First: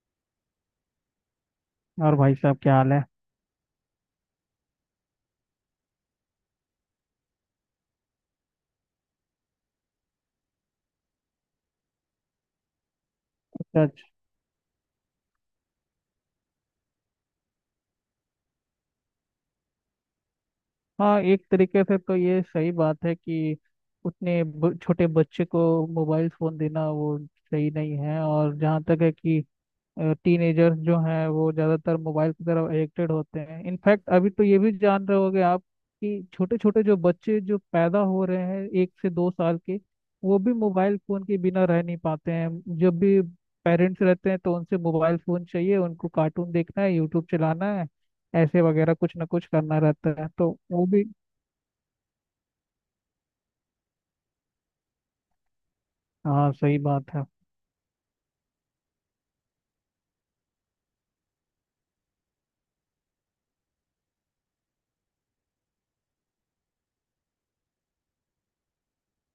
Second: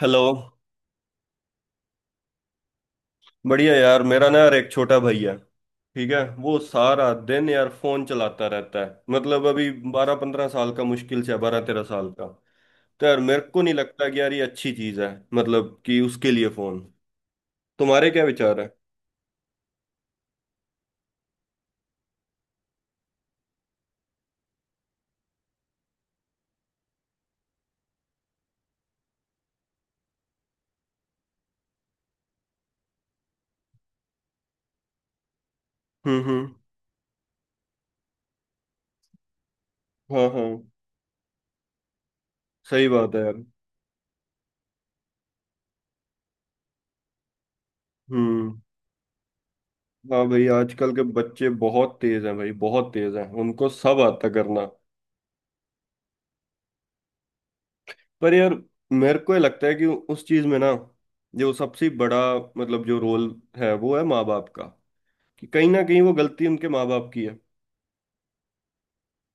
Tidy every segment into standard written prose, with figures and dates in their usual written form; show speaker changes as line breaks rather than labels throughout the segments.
Hello.
और भाई साहब क्या हाल है।
बढ़िया यार। मेरा ना, यार, एक छोटा भाई है, ठीक है? वो सारा दिन यार फोन चलाता रहता है। मतलब अभी बारह पंद्रह साल का, मुश्किल से बारह तेरह साल का। तो यार मेरे को नहीं
सच।
लगता कि यार ये अच्छी चीज है, मतलब कि उसके लिए फोन। तुम्हारे क्या विचार है?
हाँ, एक तरीके से तो ये सही बात है कि छोटे बच्चे को मोबाइल फोन देना वो सही नहीं है। और जहाँ तक है कि टीनेजर्स जो हैं वो ज़्यादातर मोबाइल की तरफ एडिक्टेड होते हैं। इनफैक्ट अभी तो ये भी जान रहे होगे आप कि
हम्म।
छोटे छोटे जो बच्चे जो पैदा हो रहे हैं 1 से 2 साल के,
हाँ
वो
हाँ।
भी मोबाइल फ़ोन के बिना रह नहीं पाते हैं।
सही
जब
बात है
भी
यार।
पेरेंट्स रहते हैं तो उनसे मोबाइल फ़ोन चाहिए, उनको कार्टून देखना है, यूट्यूब चलाना है,
हम्म।
ऐसे वगैरह कुछ ना कुछ करना रहता
हाँ
है
भाई,
तो वो
आजकल के
भी।
बच्चे बहुत तेज हैं भाई, बहुत तेज हैं, उनको सब आता करना।
हाँ, सही बात है।
पर यार, मेरे को ये लगता है कि उस चीज में ना, जो सबसे बड़ा मतलब जो रोल है वो है माँ बाप का। कि कहीं ना कहीं वो गलती उनके माँ बाप की है।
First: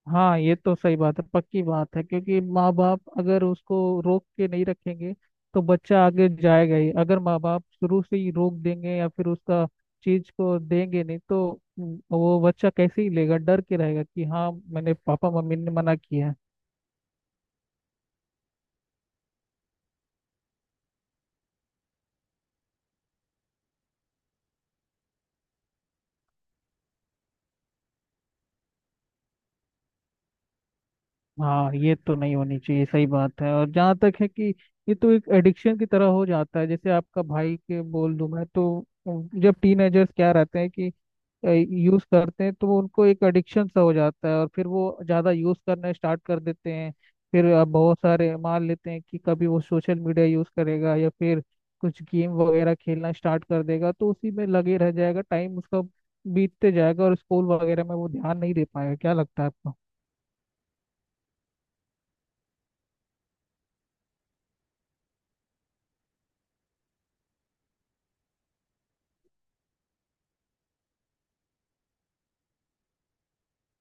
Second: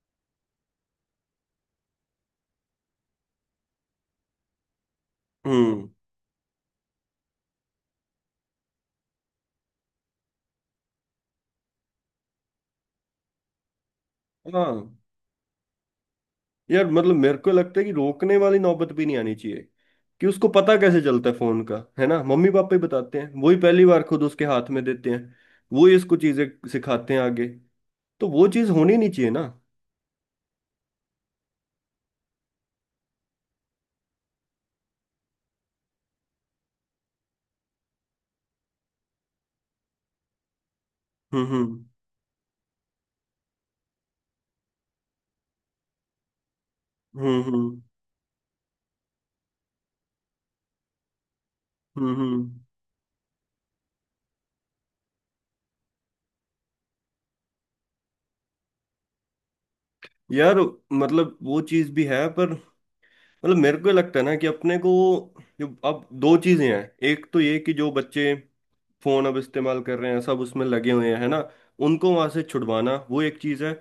हाँ, ये तो सही बात है, पक्की बात है क्योंकि माँ बाप अगर उसको रोक के नहीं रखेंगे तो
हम्म।
बच्चा आगे जाएगा ही। अगर माँ बाप शुरू से ही रोक देंगे या फिर उसका चीज को देंगे नहीं तो वो बच्चा कैसे ही लेगा, डर के रहेगा कि हाँ मैंने
हाँ
पापा मम्मी ने मना किया है।
यार, मतलब मेरे को लगता है कि रोकने वाली नौबत भी नहीं आनी चाहिए। कि उसको पता कैसे चलता है फोन का, है ना? मम्मी पापा ही बताते हैं, वही पहली बार खुद उसके हाथ में देते हैं, वही इसको चीजें सिखाते हैं आगे। तो वो चीज होनी नहीं चाहिए ना।
हाँ, ये तो नहीं होनी चाहिए, सही बात है। और जहाँ तक है कि ये तो एक एडिक्शन की तरह हो जाता है, जैसे आपका भाई के बोल दूं मैं तो, जब टीनेजर्स क्या रहते हैं कि
हम्म।
यूज करते हैं तो वो उनको एक एडिक्शन सा हो जाता है और फिर वो ज्यादा यूज करना स्टार्ट कर देते हैं। फिर
हम्म।
बहुत सारे मान लेते हैं कि कभी वो सोशल मीडिया यूज करेगा या फिर कुछ
हम्म
गेम
हम्म।
वगैरह खेलना स्टार्ट कर देगा तो उसी में लगे रह जाएगा, टाइम उसका बीतते जाएगा और स्कूल वगैरह में वो ध्यान नहीं दे पाएगा। क्या लगता है आपको?
यार मतलब वो चीज भी है, पर मतलब मेरे को ये लगता है ना कि अपने को, जो अब दो चीजें हैं। एक तो ये कि जो बच्चे फोन अब इस्तेमाल कर रहे हैं, सब उसमें लगे हुए हैं, है ना, उनको वहां से छुड़वाना, वो एक चीज है।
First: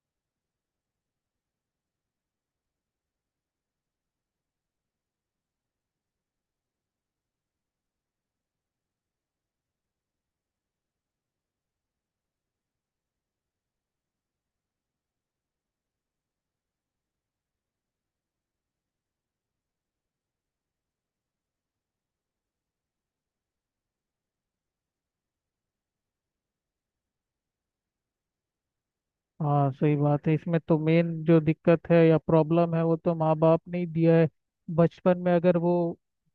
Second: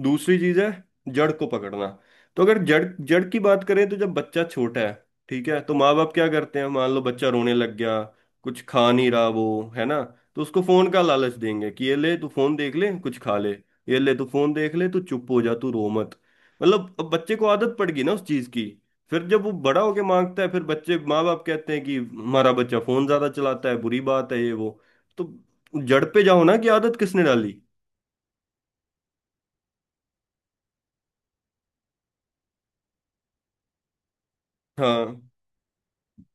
दूसरी चीज है जड़ को पकड़ना। तो अगर जड़ जड़ की बात करें, तो जब बच्चा छोटा है, ठीक है, तो माँ बाप क्या करते हैं? मान लो बच्चा रोने लग गया, कुछ खा नहीं रहा वो, है ना? तो उसको फोन का लालच देंगे कि ये ले तू फोन देख ले कुछ खा ले, ये ले तू फोन देख ले तू चुप हो जा, तू रो मत। मतलब अब बच्चे को आदत पड़ गई ना उस चीज की। फिर जब वो बड़ा होके मांगता है, फिर बच्चे माँ बाप कहते हैं कि हमारा बच्चा फोन ज्यादा चलाता है, बुरी बात है ये वो। तो जड़ पे जाओ ना, कि आदत किसने डाली।
हाँ, सही बात है। इसमें तो मेन जो दिक्कत है या प्रॉब्लम है, वो तो माँ बाप ने ही दिया है। बचपन
हाँ।
में अगर वो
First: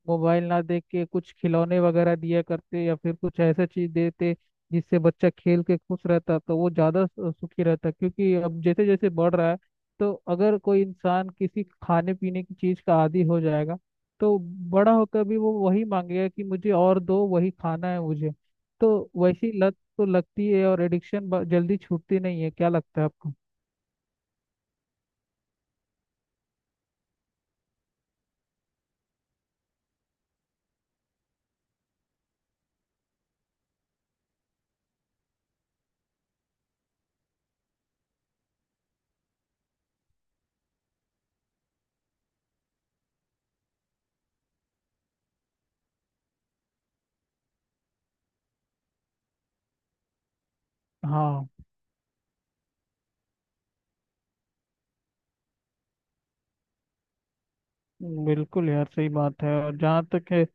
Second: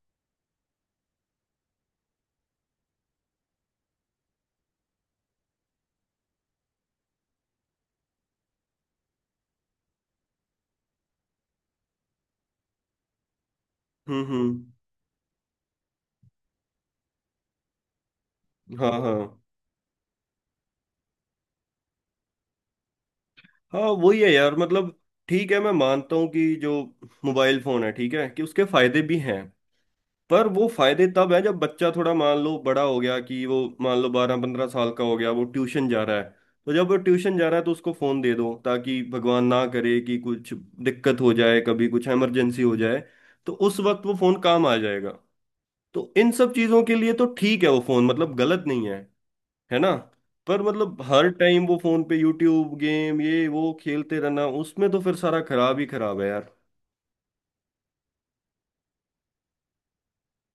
मोबाइल ना देख के कुछ खिलौने वगैरह दिया करते या फिर कुछ ऐसा चीज देते जिससे बच्चा खेल के खुश रहता तो वो ज्यादा सुखी रहता, क्योंकि अब जैसे जैसे बढ़ रहा है, तो अगर कोई इंसान किसी खाने पीने की चीज का आदी हो जाएगा तो
हम्म।
बड़ा होकर भी वो वही मांगेगा कि मुझे और दो, वही खाना है मुझे। तो
हाँ हाँ।
वैसी तो लगती है, और एडिक्शन जल्दी छूटती नहीं है। क्या लगता है आपको?
हाँ वही है यार, मतलब ठीक है, मैं मानता हूँ कि जो मोबाइल फोन है, ठीक है, कि उसके फायदे भी हैं। पर वो फायदे तब है जब बच्चा थोड़ा मान लो बड़ा हो गया, कि वो मान लो बारह पंद्रह साल का हो गया, वो ट्यूशन जा रहा है। तो जब वो ट्यूशन जा रहा है, तो उसको फोन दे दो, ताकि भगवान ना करे कि कुछ दिक्कत हो जाए, कभी कुछ इमरजेंसी हो जाए। तो उस वक्त वो फोन काम आ जाएगा। तो इन सब चीजों के लिए तो ठीक है, वो फोन मतलब गलत नहीं है, है ना? पर मतलब हर
हाँ
टाइम वो फोन पे यूट्यूब गेम ये वो खेलते रहना, उसमें तो फिर सारा खराब ही खराब है यार।
बिल्कुल यार, सही बात है। और जहाँ तक है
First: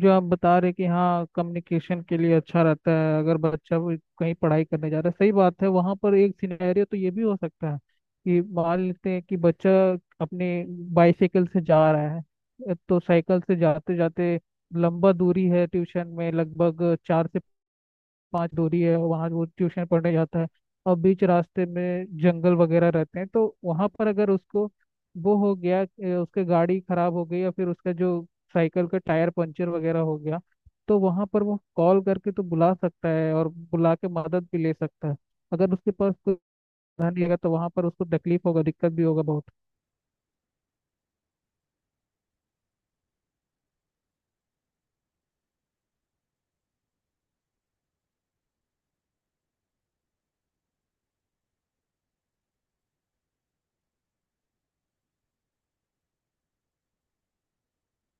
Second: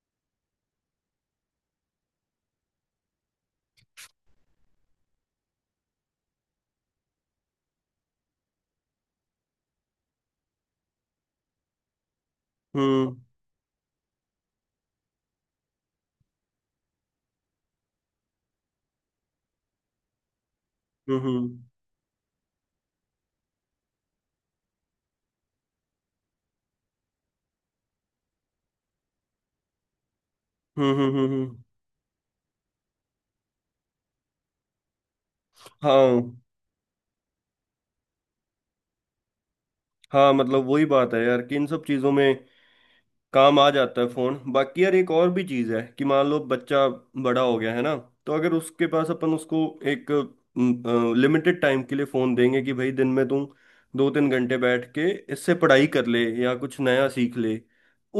जो आप बता रहे कि हाँ कम्युनिकेशन के लिए अच्छा रहता है अगर बच्चा वो कहीं पढ़ाई करने जा रहा है, सही बात है। वहाँ पर एक सिनेरियो तो ये भी हो सकता है कि मान लेते हैं कि बच्चा अपने बाइसाइकिल से जा रहा है, तो
हम्म
साइकिल से जाते जाते लंबा दूरी है, ट्यूशन में लगभग 4 से 5 दूरी है, वहाँ वो ट्यूशन पढ़ने जाता है। और बीच
हम्म।
रास्ते में जंगल वगैरह रहते हैं, तो वहाँ पर अगर उसको वो हो गया कि उसके गाड़ी खराब हो गई या फिर उसका जो साइकिल का टायर पंचर वगैरह हो गया, तो
हम्म।
वहाँ पर वो कॉल करके तो बुला सकता है और बुला के मदद भी ले सकता है। अगर उसके पास कोई
हाँ
साधन नहीं रहेगा, तो वहाँ पर उसको तकलीफ होगा, दिक्कत भी होगा बहुत।
हाँ। मतलब वही बात है यार, कि इन सब चीज़ों में काम आ जाता है फ़ोन। बाकी यार एक और भी चीज़ है, कि मान लो बच्चा बड़ा हो गया, है ना? तो अगर उसके पास अपन उसको एक लिमिटेड टाइम के लिए फ़ोन देंगे कि भाई दिन में तू दो तीन घंटे बैठ के इससे पढ़ाई कर ले या कुछ नया सीख ले।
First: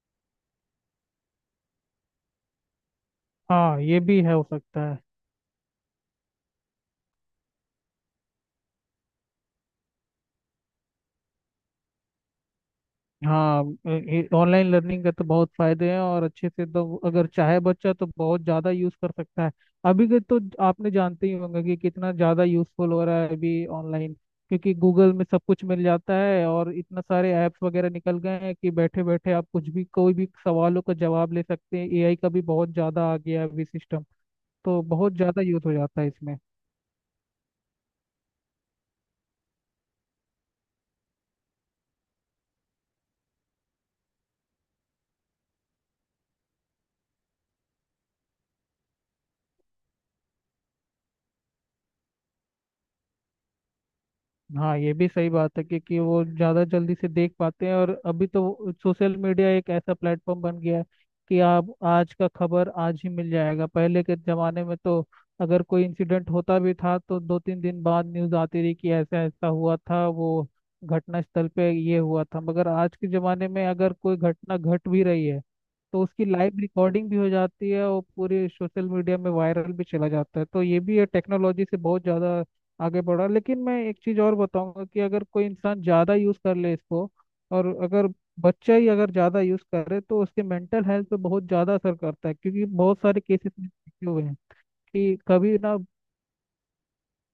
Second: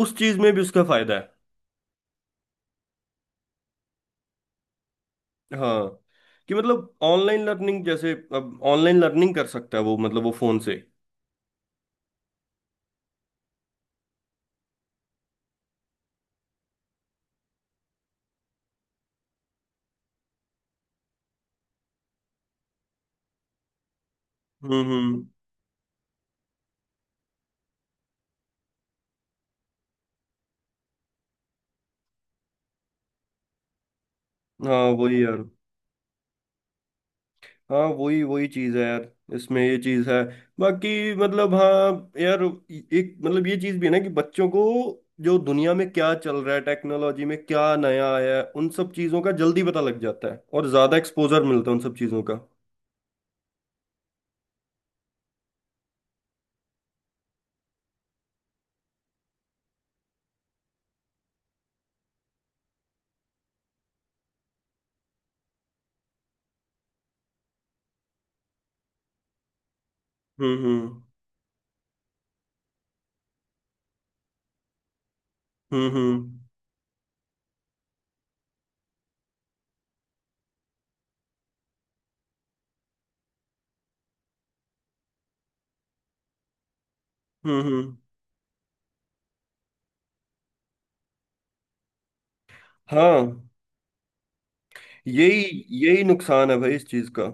उस चीज़ में भी उसका फ़ायदा है।
हाँ, ये भी है, हो सकता है।
हाँ, कि मतलब ऑनलाइन लर्निंग, जैसे अब ऑनलाइन लर्निंग कर सकता है वो, मतलब वो फ़ोन से।
हाँ, ऑनलाइन लर्निंग का तो बहुत फायदे हैं, और अच्छे से तो अगर चाहे बच्चा तो बहुत ज़्यादा यूज़ कर सकता है। अभी के तो आपने जानते ही होंगे कि कितना ज़्यादा यूज़फुल हो रहा है अभी ऑनलाइन, क्योंकि गूगल
हम्म।
में सब कुछ मिल जाता है और इतना सारे ऐप्स वगैरह निकल गए हैं कि बैठे बैठे आप कुछ भी कोई भी सवालों का जवाब ले सकते हैं। एआई का भी बहुत ज़्यादा आ गया है अभी सिस्टम, तो
हाँ
बहुत
वही
ज़्यादा
यार।
यूज़ हो जाता है इसमें।
हाँ वही वही चीज है यार, इसमें ये चीज है। बाकी मतलब हाँ यार। एक मतलब ये चीज भी है ना, कि बच्चों को, जो दुनिया में क्या चल रहा है, टेक्नोलॉजी में क्या नया आया है, उन सब चीजों का जल्दी पता लग जाता है और ज्यादा एक्सपोजर मिलता है उन सब चीजों का।
हाँ, ये भी सही बात है क्योंकि वो ज़्यादा जल्दी से देख पाते हैं। और अभी तो सोशल मीडिया एक ऐसा प्लेटफॉर्म बन गया है कि आप आज का खबर आज ही मिल जाएगा। पहले के ज़माने में तो अगर कोई इंसिडेंट होता भी था तो दो तीन दिन बाद न्यूज़ आती रही कि ऐसा ऐसा हुआ था, वो
हम्म।
घटना स्थल पे ये हुआ था। मगर आज के ज़माने में अगर कोई घटना घट भी रही है तो उसकी
हम्म।
लाइव रिकॉर्डिंग भी हो जाती है और पूरे सोशल मीडिया में वायरल भी चला जाता है। तो ये भी है, टेक्नोलॉजी से बहुत ज़्यादा आगे बढ़ा। लेकिन मैं एक चीज और बताऊंगा कि अगर कोई इंसान ज्यादा यूज कर ले इसको,
हम्म
और
हम्म।
अगर बच्चा ही अगर ज्यादा यूज करे तो उसके मेंटल हेल्थ पे बहुत ज्यादा असर करता है, क्योंकि बहुत
हाँ।
सारे केसेस में देखे हुए हैं कि
यही
कभी ना।
यही नुकसान है भाई इस चीज का।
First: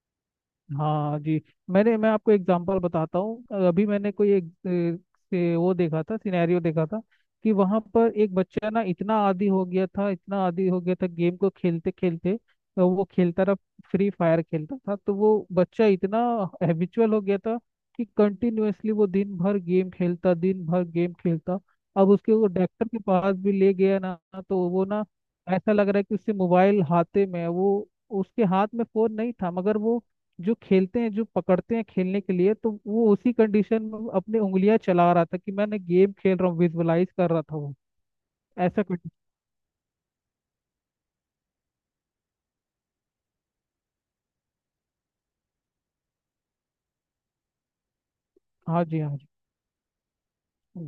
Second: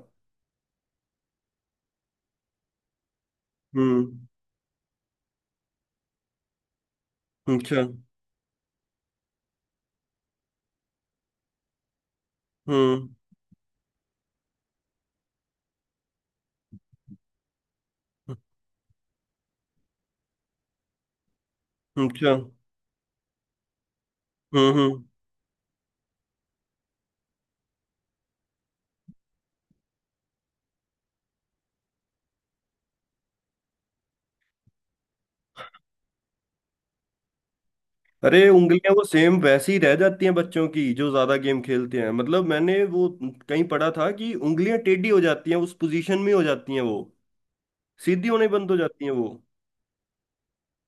हाँ जी। मैं आपको एग्जांपल बताता हूँ। अभी
हम्म।
मैंने कोई एक से वो देखा था, सिनेरियो देखा था कि वहां
अच्छा।
पर एक बच्चा ना इतना आदी हो गया था, इतना आदी हो गया था गेम को खेलते खेलते। तो वो
हम्म।
खेलता रहा, फ्री फायर खेलता था। तो वो बच्चा इतना हैबिचुअल हो गया था कि कंटिन्यूअसली वो दिन भर गेम खेलता, दिन भर गेम खेलता। अब
अच्छा।
उसके वो डॉक्टर के पास भी ले गया ना, तो वो
हम्म।
ना ऐसा लग रहा है कि उससे मोबाइल हाथे में है। वो उसके हाथ में फोन नहीं था, मगर वो जो खेलते हैं जो पकड़ते हैं खेलने के लिए, तो वो उसी कंडीशन में वो अपनी उंगलियां चला रहा था कि मैंने गेम खेल रहा हूँ, विजुअलाइज कर रहा था वो।
अरे,
ऐसा
उंगलियां
कुछ।
वो सेम वैसी रह जाती हैं बच्चों की जो ज्यादा गेम खेलते हैं, मतलब मैंने वो कहीं पढ़ा था कि उंगलियां टेढ़ी हो जाती हैं, उस पोजीशन में हो जाती हैं वो, सीधी होने बंद हो
हाँ जी,
जाती हैं
हाँ
वो।
जी।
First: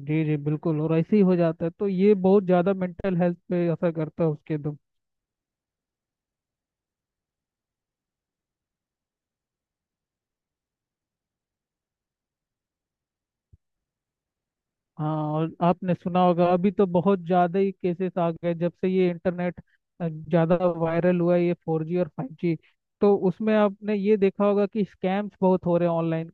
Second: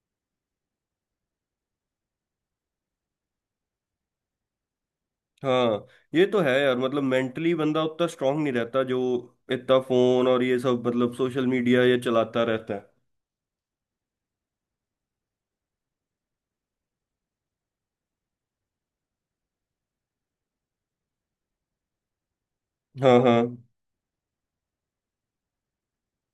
जी जी, बिल्कुल। और ऐसे ही हो जाता है, तो ये बहुत ज्यादा मेंटल हेल्थ पे असर करता है उसके तो।
हाँ ये तो है यार, मतलब मेंटली बंदा उतना स्ट्रांग नहीं रहता जो इतना फोन और ये सब मतलब सोशल मीडिया ये चलाता रहता है।
हाँ, और आपने सुना होगा, अभी तो बहुत ज़्यादा ही केसेस आ गए जब से ये इंटरनेट ज़्यादा वायरल हुआ है, ये 4G और 5G। तो
हाँ हाँ।
उसमें आपने ये देखा होगा कि स्कैम्स बहुत हो रहे हैं ऑनलाइन।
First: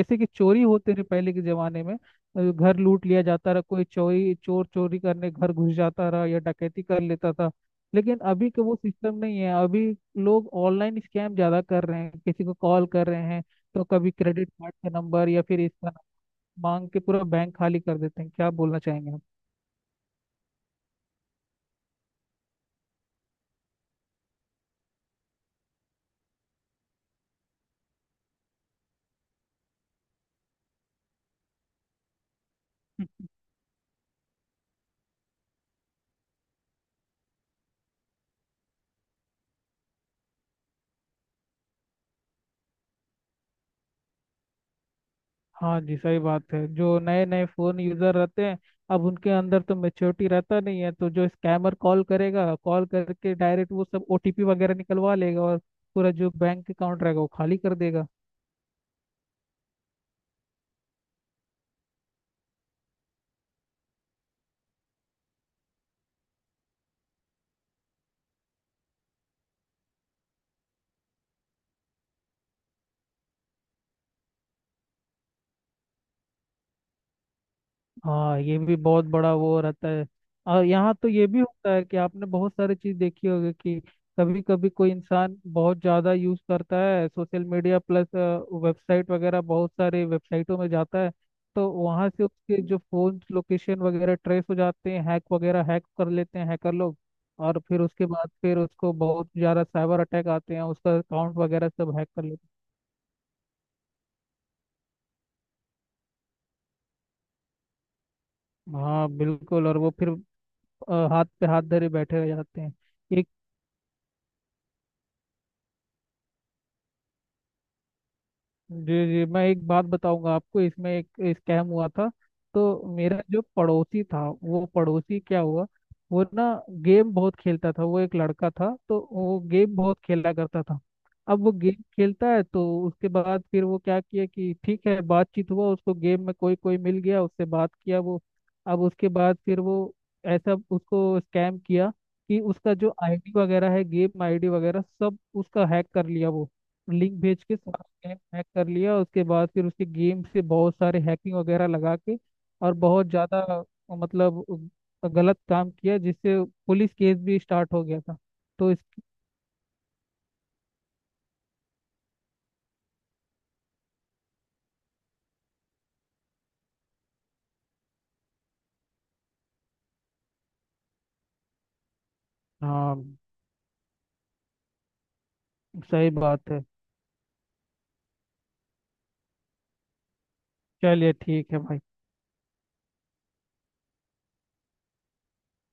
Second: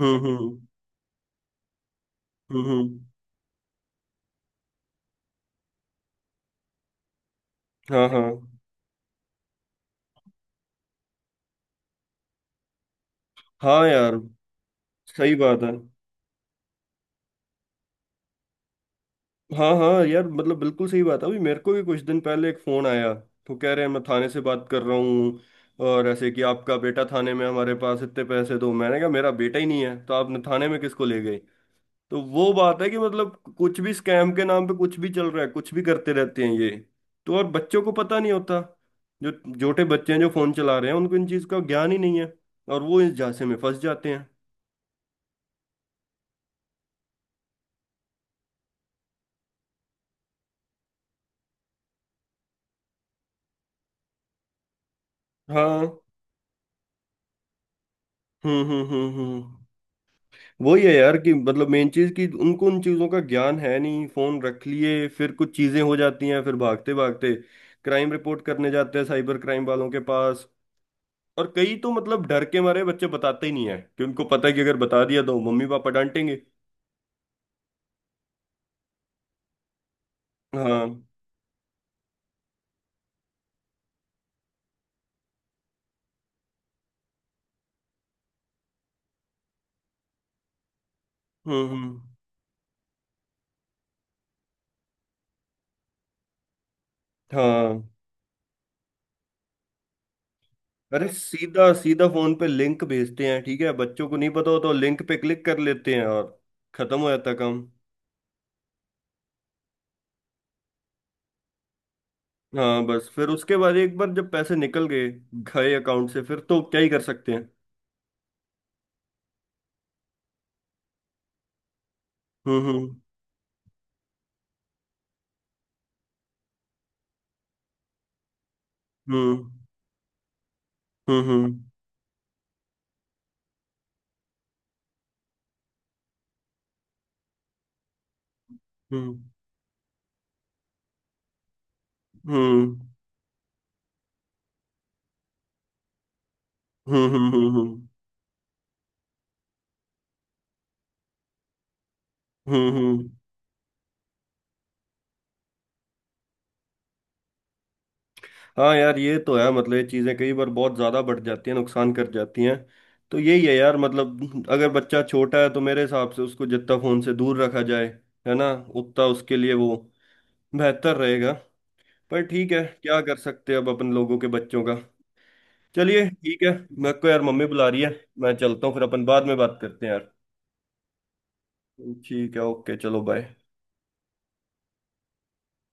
कि
हम्म।
चोरी होते थे पहले के ज़माने में, घर
हम्म।
लूट लिया जाता रहा, कोई चोरी चोर चोरी करने घर घुस जाता रहा, या डकैती कर लेता था।
हाँ
लेकिन
हाँ।
अभी का वो सिस्टम नहीं है, अभी लोग ऑनलाइन स्कैम ज़्यादा कर रहे हैं, किसी को कॉल कर रहे हैं। तो
हाँ
कभी
यार
क्रेडिट कार्ड का नंबर
सही
या फिर
बात है।
इसका मांग के पूरा बैंक खाली कर देते हैं। क्या बोलना चाहेंगे आप?
हाँ हाँ यार, मतलब बिल्कुल सही बात है। अभी मेरे को भी कुछ दिन पहले एक फोन आया, तो कह रहे हैं मैं थाने से बात कर रहा हूँ, और ऐसे कि आपका बेटा थाने में, हमारे पास इतने पैसे दो। मैंने कहा मेरा बेटा ही नहीं है, तो आपने थाने में किसको ले गए? तो वो बात है कि मतलब कुछ भी स्कैम के नाम पे कुछ भी चल रहा है, कुछ भी करते रहते हैं ये। तो और बच्चों को पता नहीं होता, जो छोटे बच्चे हैं जो फोन चला रहे हैं, उनको इन चीज का ज्ञान ही नहीं है, और वो इस झांसे में फंस जाते हैं।
हाँ जी, सही बात है। जो नए नए फोन यूजर रहते हैं, अब उनके अंदर तो मेच्योरिटी रहता नहीं है, तो जो स्कैमर कॉल करेगा, कॉल करके डायरेक्ट वो सब ओटीपी वगैरह निकलवा लेगा और
हाँ।
पूरा जो बैंक अकाउंट रहेगा वो खाली कर देगा।
हम्म। हम्म। वही है यार, कि मतलब मेन चीज कि उनको उन चीजों का ज्ञान है नहीं, फोन रख लिए, फिर कुछ चीजें हो जाती हैं, फिर भागते भागते क्राइम रिपोर्ट करने जाते हैं, साइबर क्राइम वालों के पास। और कई तो मतलब डर के मारे बच्चे बताते ही नहीं है, कि उनको पता है कि अगर बता दिया तो मम्मी पापा डांटेंगे।
हाँ, ये भी बहुत बड़ा वो रहता है। और यहाँ
हाँ।
तो ये भी होता है कि आपने बहुत सारी चीज देखी होगी कि कभी कभी कोई इंसान बहुत ज्यादा यूज करता है सोशल मीडिया प्लस वेबसाइट वगैरह, बहुत सारे वेबसाइटों में जाता है,
हम्म
तो
हम्म,
वहाँ से उसके जो फोन लोकेशन वगैरह ट्रेस हो जाते हैं, हैक वगैरह हैक कर लेते हैं हैकर लोग। और फिर
हाँ।
उसके बाद फिर उसको बहुत ज्यादा साइबर अटैक आते हैं, उसका
अरे
अकाउंट वगैरह
सीधा
सब
सीधा
हैक कर
फोन पे
लेते
लिंक भेजते हैं, ठीक है, बच्चों को नहीं पता होता, लिंक पे क्लिक कर लेते हैं, और खत्म हो जाता काम।
हैं। हाँ बिल्कुल। और वो फिर हाथ पे हाथ धरे बैठे रह जाते हैं।
हाँ, बस फिर
एक।
उसके बाद एक बार जब पैसे निकल गए गए अकाउंट से, फिर तो क्या ही कर सकते हैं।
जी जी, मैं एक बात बताऊंगा आपको, इसमें एक स्कैम हुआ था। तो
हम्म
मेरा जो पड़ोसी था, वो पड़ोसी क्या हुआ, वो ना गेम बहुत खेलता था, वो एक लड़का था, तो वो
हम्म।
गेम बहुत खेला करता था। अब वो
हम्म।
गेम खेलता है, तो उसके बाद फिर वो क्या किया कि ठीक है, बातचीत हुआ, उसको गेम में कोई कोई मिल गया, उससे बात किया वो। अब उसके बाद फिर वो ऐसा उसको स्कैम किया कि
हम्म
उसका जो आईडी वगैरह है, गेम आईडी वगैरह सब उसका हैक कर लिया वो,
हम्म।
लिंक भेज
हम्म।
के हैक हैक कर लिया। उसके बाद फिर उसके गेम से बहुत सारे हैकिंग वगैरह लगा के और
हम्म,
बहुत
हम्म।
ज़्यादा, मतलब गलत काम किया, जिससे पुलिस केस भी स्टार्ट हो गया था। तो
हाँ
इस।
यार, ये तो है, मतलब ये चीजें कई बार बहुत ज्यादा बढ़ जाती हैं, नुकसान कर जाती हैं। तो यही है यार, मतलब अगर बच्चा छोटा है, तो मेरे हिसाब से उसको जितना फोन से दूर रखा जाए, है ना, उतना उसके लिए वो बेहतर रहेगा। पर ठीक है,
हाँ
क्या कर सकते हैं अब अपन लोगों के बच्चों का। चलिए
सही
ठीक
बात
है।
है।
मेरे को यार मम्मी बुला रही है, मैं चलता हूँ, फिर अपन बाद में बात करते हैं यार।
चलिए ठीक है भाई।
ठीक है, ओके, चलो, बाय।